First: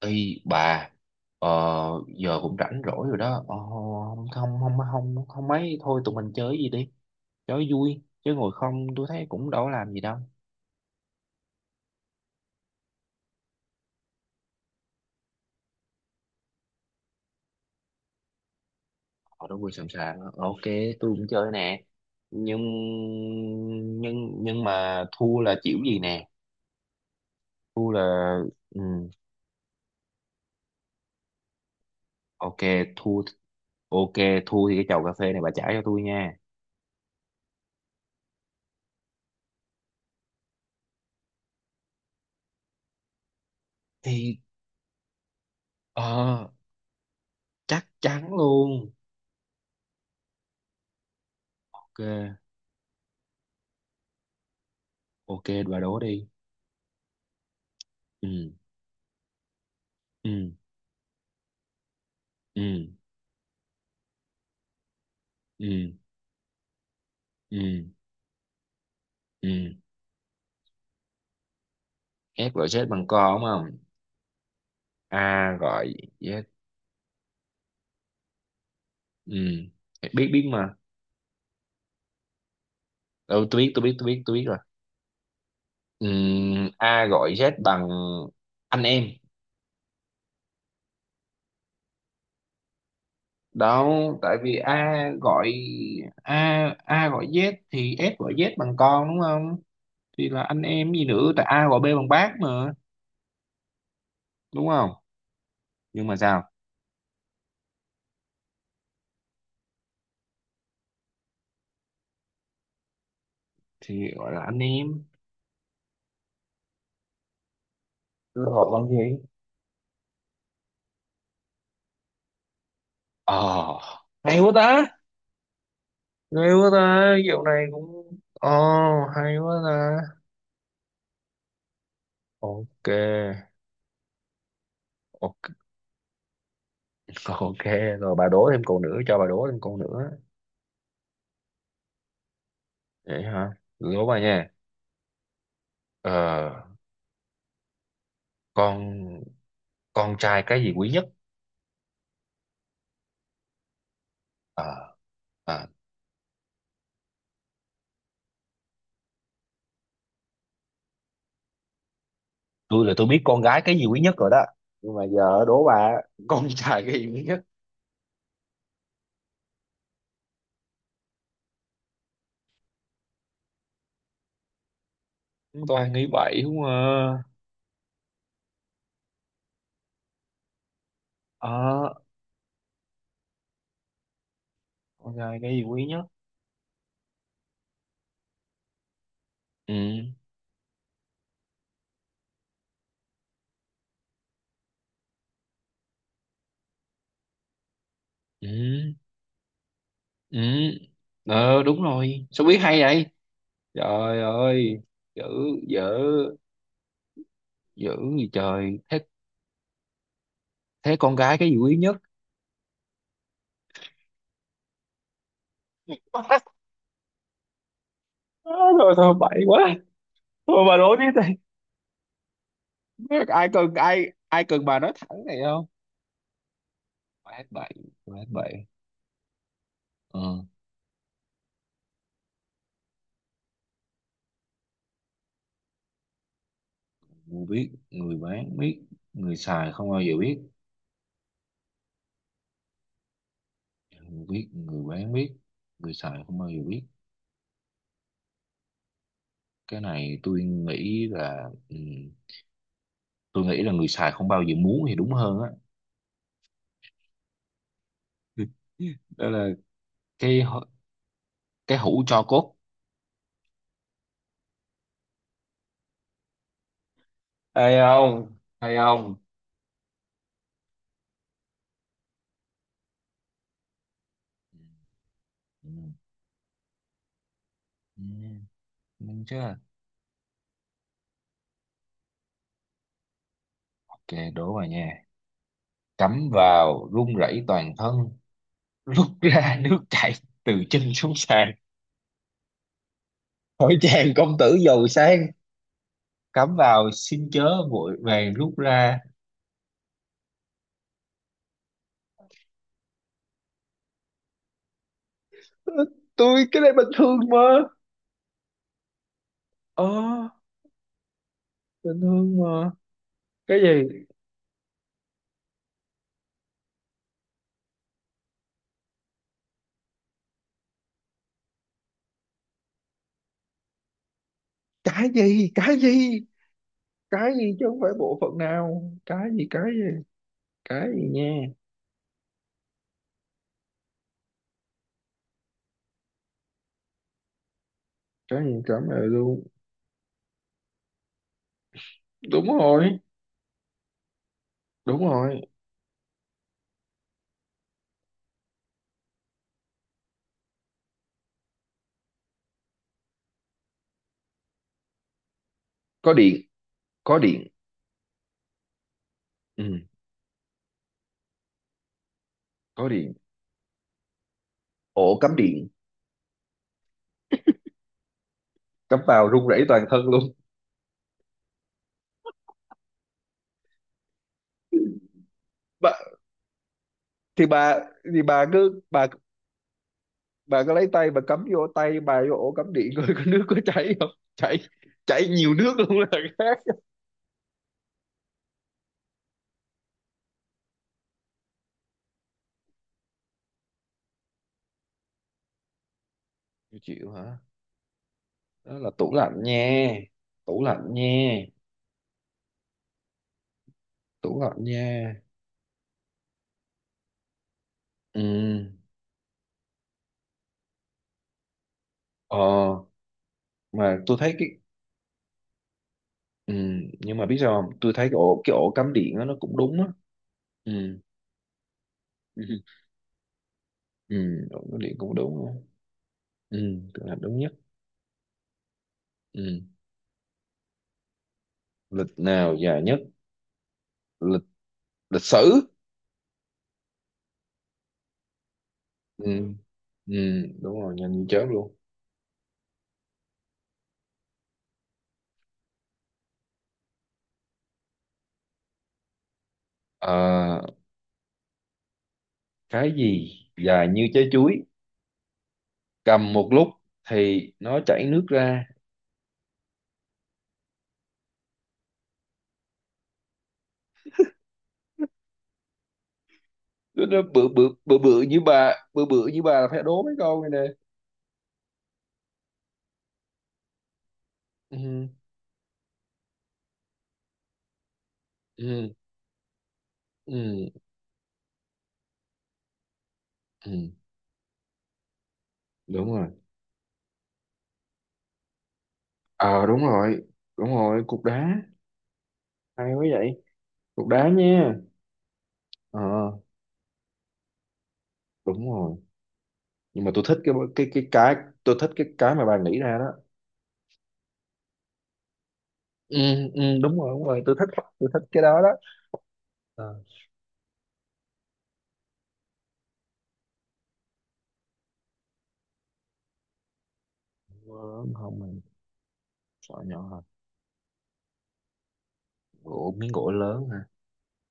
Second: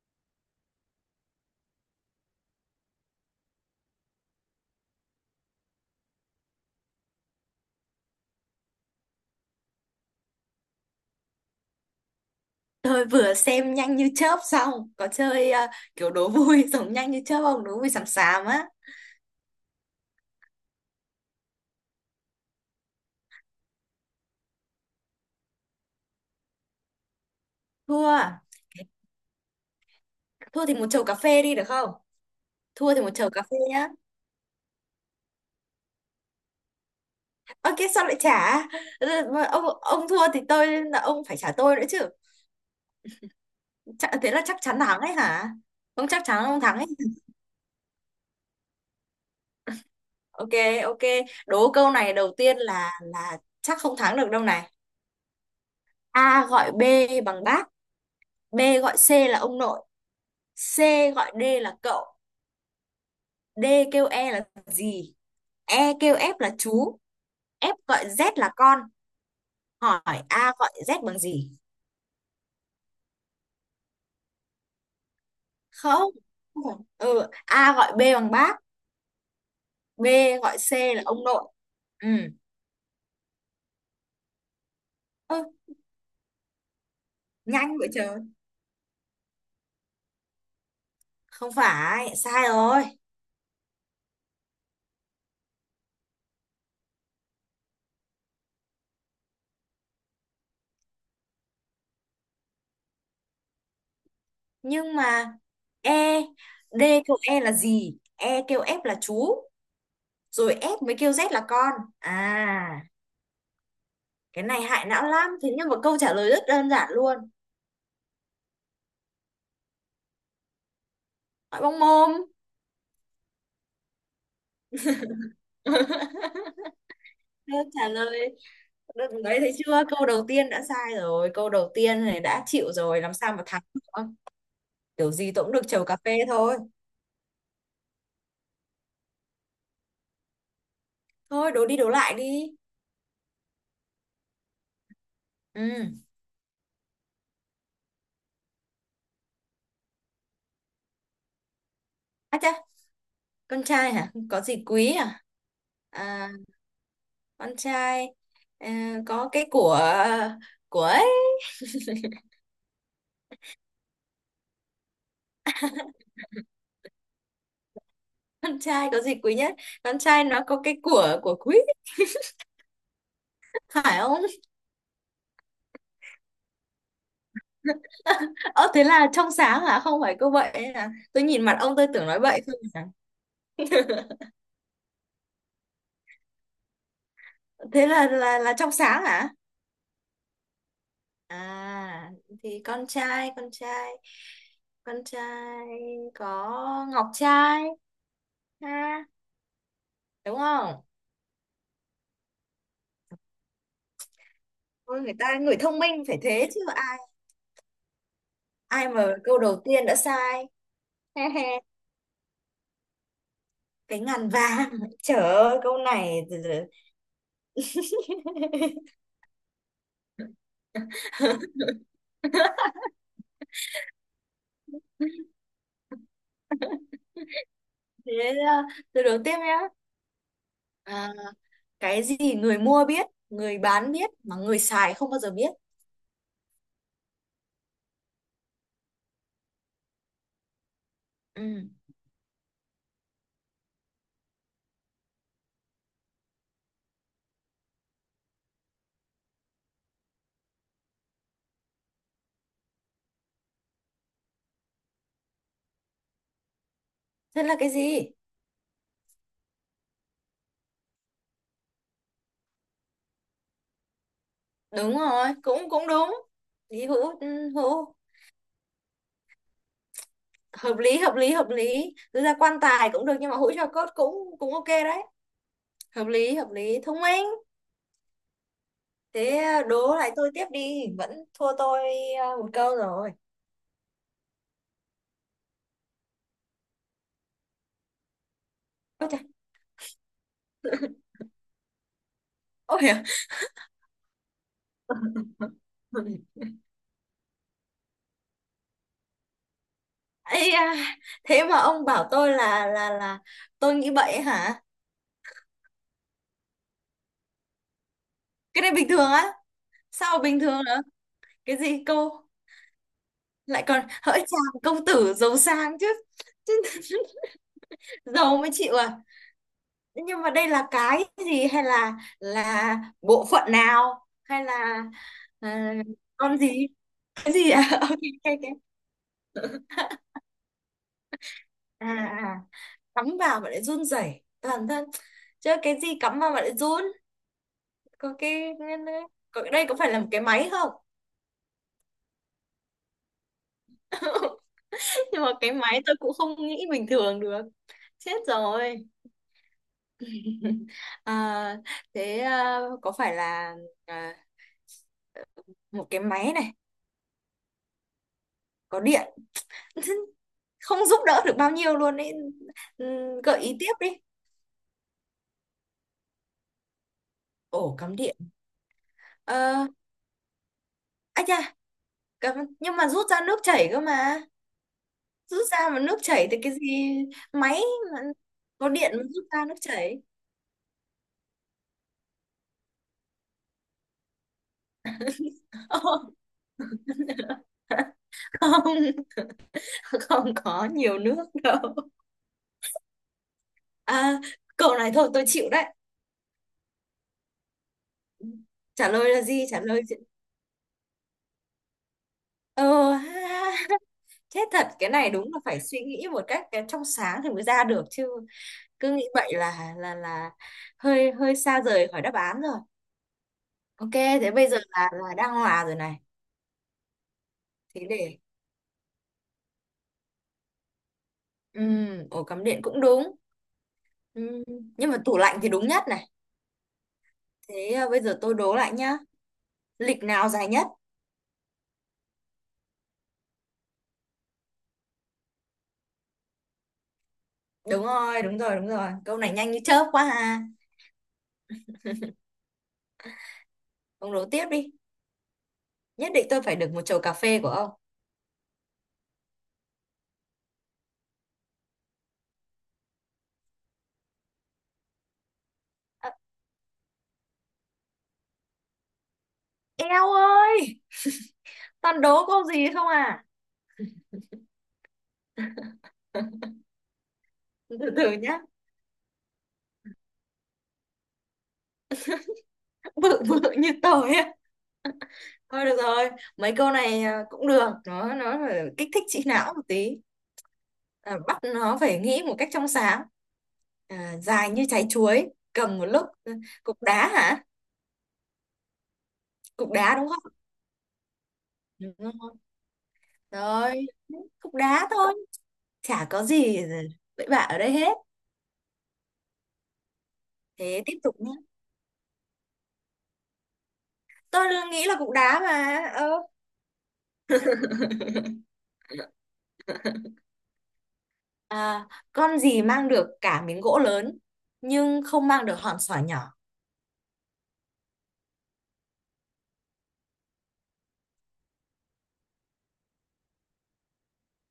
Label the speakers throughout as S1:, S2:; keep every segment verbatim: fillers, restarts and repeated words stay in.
S1: Ý bà. ờ, Giờ cũng rảnh rỗi rồi đó. ờ, không không không không không mấy thôi, tụi mình chơi gì đi, chơi vui chứ ngồi không tôi thấy cũng đâu có làm gì đâu.
S2: Tôi vừa xem nhanh như chớp xong có chơi ờ, kiểu đố vui giống nhanh như chớp không, đố vui xàm xàm á.
S1: Ờ, đúng rồi, sẵn sàng. Ờ, ok, tôi cũng chơi nè. Nhưng nhưng nhưng mà thua là chịu gì nè? Thua là
S2: Thua.
S1: ừ,
S2: Thua thì một chầu cà phê đi được không?
S1: ok.
S2: Thua thì một
S1: Thua.
S2: chầu cà phê nhá.
S1: Ok. Thua thì cái chầu cà phê này bà trả cho tôi nha.
S2: Ok, sao lại trả? Ừ, mà ông ông thua thì tôi, là ông phải trả tôi nữa chứ. Chả, thế
S1: Thì
S2: là chắc chắn thắng ấy hả? Không, chắc chắn
S1: ờ
S2: không thắng ấy.
S1: chắc chắn luôn.
S2: Ok. Ok. Đố câu
S1: Ok.
S2: này đầu tiên là là chắc không thắng được đâu này.
S1: Ok, bà đố đi.
S2: A gọi B bằng bác.
S1: Ừ.
S2: B gọi C là ông nội.
S1: Ừ.
S2: C gọi D là cậu.
S1: Ừ.
S2: D kêu E là gì? E
S1: Ừ.
S2: kêu F là chú, F
S1: Ừ.
S2: gọi Z là con.
S1: Ừ.
S2: Hỏi A gọi Z bằng gì?
S1: Ép gọi chết bằng co, đúng không? A gọi
S2: Không.
S1: Z.
S2: Không phải. Ừ, A gọi B bằng bác,
S1: Ừ,
S2: B
S1: biết biết
S2: gọi C
S1: mà.
S2: là ông nội. Ừ.
S1: Ừ, tôi biết tôi biết tôi biết tôi biết rồi.
S2: Ơ,
S1: Ừ, a gọi Z
S2: nhanh
S1: bằng
S2: vậy trời.
S1: anh em
S2: Không phải, sai rồi.
S1: đó. Tại vì a gọi, a a gọi Z thì f gọi Z bằng con đúng không? Thì là anh em gì nữa, tại a gọi B bằng bác mà, đúng không?
S2: Nhưng mà
S1: Nhưng mà
S2: E,
S1: sao?
S2: D kêu E là gì? E kêu F là chú, rồi F mới kêu Z là con. À,
S1: Thì gọi là
S2: cái
S1: anh
S2: này hại não
S1: em.
S2: lắm. Thế nhưng mà câu trả lời rất đơn giản luôn.
S1: Tôi gọi bằng gì?
S2: Hỏi bông mồm.
S1: Ờ. Hay quá ta. Hay quá ta, dạo
S2: Câu
S1: này
S2: trả
S1: cũng
S2: lời.
S1: ờ
S2: Đừng-
S1: hay
S2: đấy thấy
S1: quá ta.
S2: chưa, câu đầu tiên đã sai rồi, câu đầu tiên này đã chịu
S1: Ok.
S2: rồi làm sao mà thắng được. Kiểu gì tôi cũng
S1: Ok.
S2: được chầu cà phê thôi.
S1: Ok. Rồi bà đố thêm câu nữa, cho bà đố thêm câu nữa.
S2: Thôi đố đi, đố lại đi.
S1: Vậy hả, đố bà nha.
S2: Ừ.
S1: Ờ, con con trai cái gì quý nhất?
S2: À chà, con trai hả, có gì quý
S1: Ờ,
S2: à?
S1: à,
S2: À, con trai, à, có cái của của ấy.
S1: tôi là tôi biết con gái cái gì quý nhất rồi đó, nhưng mà giờ đố bà. Con trai cái gì quý nhất?
S2: Con trai có gì quý nhất? Con trai nó có cái của của quý, phải không?
S1: Chúng toàn nghĩ vậy không à.
S2: Ơ, thế là trong sáng hả? Không phải cô vậy à? Tôi nhìn mặt ông tôi
S1: Ờ.
S2: tưởng nói bậy thôi mà.
S1: Con trai cái gì quý nhất?
S2: Thế là là là trong sáng hả?
S1: Ừ.
S2: À, thì con trai, con trai, con trai có ngọc trai,
S1: Ừ.
S2: ha, đúng
S1: Ừ.
S2: không?
S1: Ờ, đúng rồi, sao biết hay vậy? Trời ơi.
S2: Ôi, người
S1: Dữ.
S2: ta người thông
S1: Dở.
S2: minh phải thế chứ, ai
S1: Dữ. Gì trời
S2: ai
S1: thế.
S2: mà câu đầu tiên đã sai.
S1: Thế con gái cái gì quý nhất?
S2: Cái ngàn vàng. Trời ơi, câu này từ từ.
S1: Á, thôi thôi bậy quá. Thôi bà đố tiếp đi, ai cần, ai ai cần, bà nói thẳng này không. Quá bậy. Quá
S2: Thế
S1: bậy.
S2: uh, từ đầu tiếp nhá.
S1: Ờ.
S2: À, cái gì người mua biết, người bán biết mà người xài không bao giờ biết.
S1: Người biết người bán biết, người xài không bao giờ biết.
S2: Ừ.
S1: Người biết người bán biết, người xài không bao giờ biết. Cái này tôi nghĩ là ừ, tôi nghĩ là người xài không bao giờ muốn thì đúng hơn á.
S2: Thế là cái gì?
S1: Đó là cái hũ- cái hũ tro cốt.
S2: Đúng rồi, cũng cũng đúng. Lý hữu, ừ,
S1: Hay
S2: hữu
S1: không? Hay không?
S2: hợp lý, hợp lý, hợp lý. Thực ra quan tài cũng được nhưng mà hũ cho cốt cũng cũng ok đấy.
S1: Ừ.
S2: Hợp lý, hợp lý, thông minh.
S1: Ừ, đúng
S2: Thế
S1: chưa.
S2: à, đố lại tôi tiếp đi, vẫn thua tôi à, một câu rồi.
S1: Ok, đố vào nha. Cắm vào run rẩy toàn thân, rút
S2: Ôi trời.
S1: ra nước chảy từ chân xuống sàn.
S2: Ôi à.
S1: Hỏi chàng công tử giàu sang, cắm vào xin chớ vội vàng rút ra.
S2: Ây da, thế mà ông bảo tôi là là là tôi nghĩ vậy hả?
S1: Tôi cái này bình thường mà.
S2: Cái này bình thường á?
S1: Ờ.
S2: Sao mà bình thường nữa? Cái gì
S1: Bình
S2: cô,
S1: thường mà. Cái
S2: lại còn
S1: gì?
S2: hỡi chàng công tử giàu sang chứ. Giàu mới chịu à? Nhưng mà đây là cái gì, hay là là bộ phận nào hay là,
S1: Cái
S2: ờ,
S1: gì? Cái gì,
S2: con gì?
S1: cái
S2: Cái gì
S1: gì chứ
S2: à?
S1: không
S2: Ok,
S1: phải bộ phận
S2: ok, ok.
S1: nào. Cái gì, cái gì? Cái gì nha.
S2: À à. À. Cắm vào mà lại run rẩy toàn thân, chứ cái gì cắm vào mà lại run? Có
S1: Cái
S2: cái,
S1: gì cắm vào
S2: có
S1: luôn.
S2: đây, có phải là một cái máy không?
S1: Đúng rồi. Đúng
S2: Nhưng mà
S1: rồi.
S2: cái máy tôi cũng không nghĩ bình thường được. Chết rồi. À, thế à, có phải là, à, một cái
S1: Có
S2: máy
S1: điện.
S2: này
S1: Có điện.
S2: có điện.
S1: Ừ.
S2: Không giúp đỡ được bao nhiêu luôn ấy. Ừ,
S1: Có điện.
S2: gợi ý tiếp đi.
S1: Ổ cắm điện.
S2: Ổ cắm điện.
S1: Cắm vào run rẩy
S2: Ờ.
S1: toàn thân luôn.
S2: À chà, cắm nhưng mà rút ra nước chảy cơ mà, rút ra mà nước
S1: Bà-
S2: chảy thì cái gì?
S1: thì
S2: Máy
S1: bà
S2: mà
S1: thì bà
S2: có
S1: cứ
S2: điện mà
S1: bà
S2: rút ra nước chảy.
S1: bà cứ lấy tay bà cắm vô, tay bà vô ổ cắm điện coi có nước có chảy không. Chảy. Chảy nhiều nước luôn là khác.
S2: Không, không có nhiều nước đâu. À, câu này thôi tôi chịu đấy.
S1: Chịu, chịu hả? Đó
S2: Trả
S1: là tủ
S2: lời là
S1: lạnh
S2: gì, trả lời
S1: nha.
S2: gì?
S1: Tủ lạnh nha.
S2: Ờ ha, ha.
S1: Tủ
S2: Thế
S1: lạnh
S2: thật, cái này
S1: nha.
S2: đúng là phải suy nghĩ một cách cái trong sáng thì mới ra được chứ.
S1: Ừ.
S2: Cứ nghĩ vậy là là là hơi hơi xa rời khỏi đáp
S1: Ờ.
S2: án rồi. Ok
S1: Mà tôi
S2: thế
S1: thấy cái.
S2: bây giờ là là đang hòa rồi này.
S1: Ừ. Nhưng mà biết sao không,
S2: Thế
S1: tôi thấy cái
S2: để,
S1: ổ cái ổ cắm điện đó, nó cũng đúng á. Ừ.
S2: ừm, ổ cắm điện cũng đúng.
S1: Ừ,
S2: Ừm,
S1: ổ cắm
S2: nhưng
S1: điện
S2: mà
S1: cũng
S2: tủ lạnh
S1: đúng
S2: thì
S1: á.
S2: đúng nhất này.
S1: Ừ. Tủ lạnh đúng nhất.
S2: Thế à, bây giờ tôi đố lại nhá.
S1: Ừ.
S2: Lịch nào dài nhất?
S1: Lịch nào dài nhất? Lịch Lịch sử.
S2: Đúng rồi, đúng rồi, đúng rồi, câu này nhanh
S1: Ừ.
S2: như chớp quá
S1: Ừ.
S2: ha.
S1: Đúng rồi, nhanh như chớp luôn.
S2: Ông đố tiếp đi, nhất định tôi phải được một chầu cà phê của ông.
S1: Ờ, cái gì dài như trái chuối,
S2: À,
S1: cầm một lúc thì nó chảy nước ra?
S2: eo ơi, toàn đố câu gì không à.
S1: nó, nó bự bự
S2: Từ
S1: bự
S2: từ
S1: bự như
S2: nhá,
S1: bà, bự bự như bà là phải đố mấy câu này nè.
S2: bự bự như tôi á.
S1: Ừ.
S2: Thôi được rồi, mấy câu này à, cũng được, nó nó phải kích
S1: Ừ.
S2: thích trí não một tí.
S1: Ừ.
S2: À, bắt nó phải nghĩ một cách trong sáng.
S1: Ừ.
S2: À, dài như trái chuối, cầm một lúc.
S1: Đúng rồi.
S2: Ừ, cục đá hả?
S1: Ờ,
S2: Cục
S1: đúng
S2: đá đúng
S1: rồi,
S2: không?
S1: đúng rồi. Cục đá.
S2: Đúng rồi.
S1: Hay quá vậy.
S2: Rồi,
S1: Cục đá
S2: cục
S1: nha.
S2: đá thôi,
S1: Ờ.
S2: chả có gì ừ, bậy bạ ở đây hết.
S1: Đúng rồi. Nhưng mà tôi thích cái
S2: Thế
S1: cái
S2: tiếp
S1: cái
S2: tục nhé.
S1: cái. Tôi thích cái cái mà bà nghĩ ra đó.
S2: Tôi nghĩ là cục đá mà. Ờ.
S1: Ừ. Ừ, đúng rồi, đúng rồi, tôi thích. Tôi thích cái đó đó. Ờ.
S2: À, con gì mang được cả miếng gỗ lớn nhưng không mang được hòn sỏi nhỏ.
S1: Miếng gỗ lớn không mà, sọ nhỏ hả? Gỗ miếng gỗ lớn hả,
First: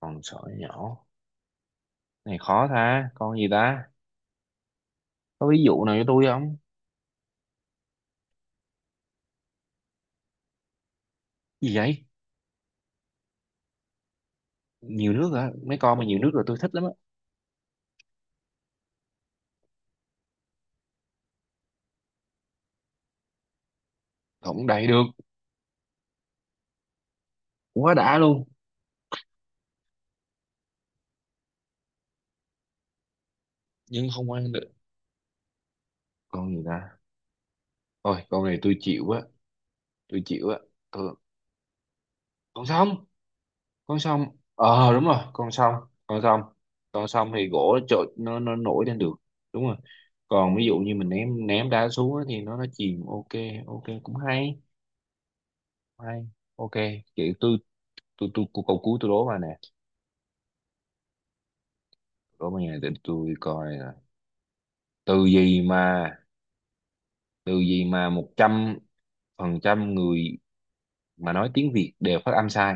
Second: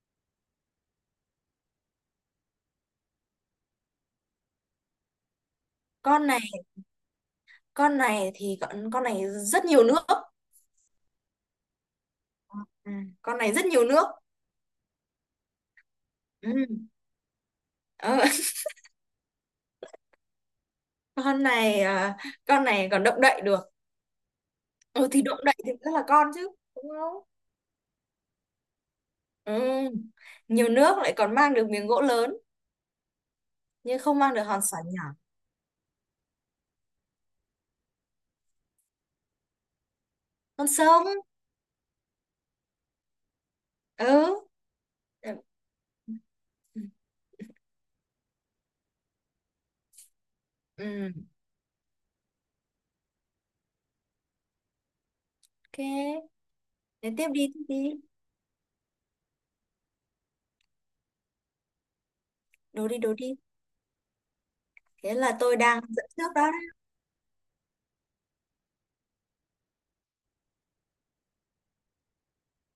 S1: con sỏi nhỏ. Này khó ta, con gì ta. Có ví dụ nào cho
S2: Con
S1: tôi
S2: này,
S1: không?
S2: con này thì con con này rất nhiều nước.
S1: Gì vậy.
S2: À, con này rất nhiều nước.
S1: Nhiều nước hả, mấy con mà nhiều nước rồi
S2: Ừ.
S1: tôi thích lắm á.
S2: Ờ, con này à, con này còn động đậy được.
S1: Không đầy được.
S2: Ừ, thì động đậy thì rất là con chứ, đúng không?
S1: Quá đã luôn.
S2: Ừ. Nhiều nước lại còn mang được miếng gỗ lớn nhưng
S1: Nhưng
S2: không
S1: không
S2: mang được
S1: ăn
S2: hòn
S1: được.
S2: sỏi nhỏ.
S1: Con gì ta. Thôi con này tôi chịu á. Tôi chịu á.
S2: Con sông.
S1: Tôi... Con sông. Con
S2: Ừ.
S1: sông, ờ đúng rồi,
S2: Ừ.
S1: con sông. Con sông. Con sông thì gỗ nó trội, nó nó nổi lên được. Đúng rồi. Còn ví dụ như mình
S2: Ừ.
S1: ném ném đá xuống á thì nó nó chìm. Ok. Ok, cũng hay. Hay.
S2: Ok
S1: Ok. Vậy
S2: thế tiếp
S1: tôi,
S2: đi,
S1: tôi
S2: tiếp đi.
S1: tôi, tôi câu cuối tôi đố mà nè. Có mấy ngày
S2: Đố
S1: để
S2: đi, đố đi.
S1: tôi coi nè.
S2: Thế
S1: Tư
S2: là tôi
S1: duy
S2: đang dẫn
S1: mà.
S2: trước đó.
S1: Từ gì mà một trăm phần trăm người mà nói tiếng Việt đều phát âm sai?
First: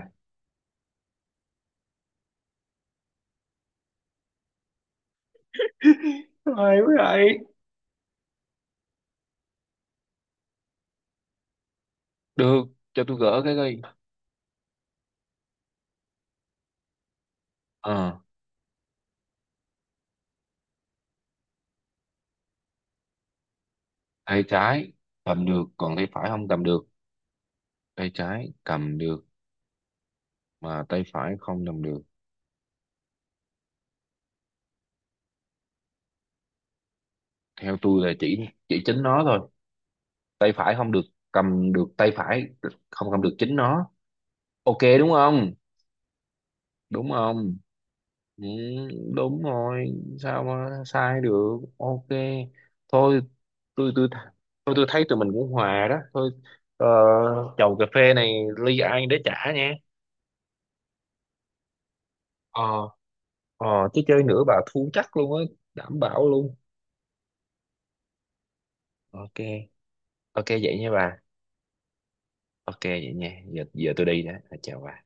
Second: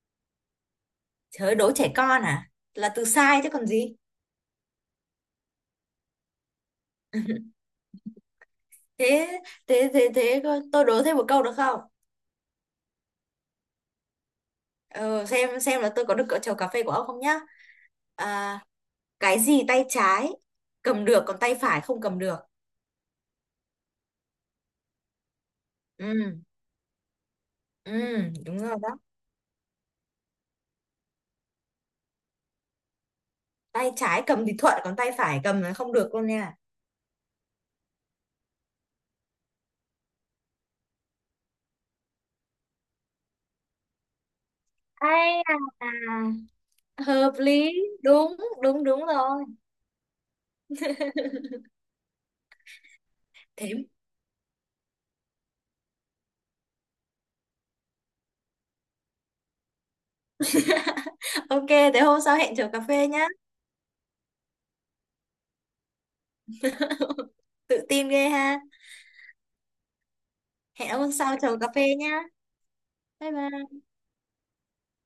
S2: Trời ơi, đố trẻ con à, là từ sai chứ còn gì.
S1: Ai vậy?
S2: Thế thế thế, thế tôi đố thêm một câu được không?
S1: Được. Cho tôi gỡ cái coi.
S2: Ừ, xem xem là tôi có được cỡ chầu cà phê của ông không nhá.
S1: Ờ.
S2: À, cái gì tay trái cầm được còn tay phải không cầm được?
S1: Tay trái cầm được còn tay phải
S2: Ừ.
S1: không cầm được.
S2: Ừ.
S1: Tay trái
S2: Đúng rồi đó.
S1: cầm được mà tay phải không cầm được.
S2: Tay trái cầm thì thuận còn tay phải cầm là không được luôn nha.
S1: Theo tôi là chỉ chỉ chính nó thôi. Tay phải không được. Cầm được tay phải, không cầm được chính nó. Ok, đúng
S2: Ai,
S1: không?
S2: à,
S1: Đúng
S2: hợp
S1: không?
S2: lý, đúng,
S1: Ừ.
S2: đúng đúng
S1: Đúng
S2: rồi.
S1: rồi. Sao mà sai được. Ok. Thôi
S2: Thế
S1: tôi tôi tôi tôi thấy tụi mình cũng hòa đó thôi. Ờ, chầu cà phê này ly ai để trả nha.
S2: ok, thế hôm sau hẹn chiều cà
S1: Ờ.
S2: phê nhá.
S1: Ờ. Chứ chơi nữa bà thua chắc luôn á, đảm bảo luôn.
S2: Tự tin ghê ha.
S1: Ok. Ok, vậy
S2: Hẹn
S1: nha
S2: hôm
S1: bà.
S2: sau chiều cà phê nhá.
S1: Ok vậy nha, giờ giờ tôi đi đó. Chào bà.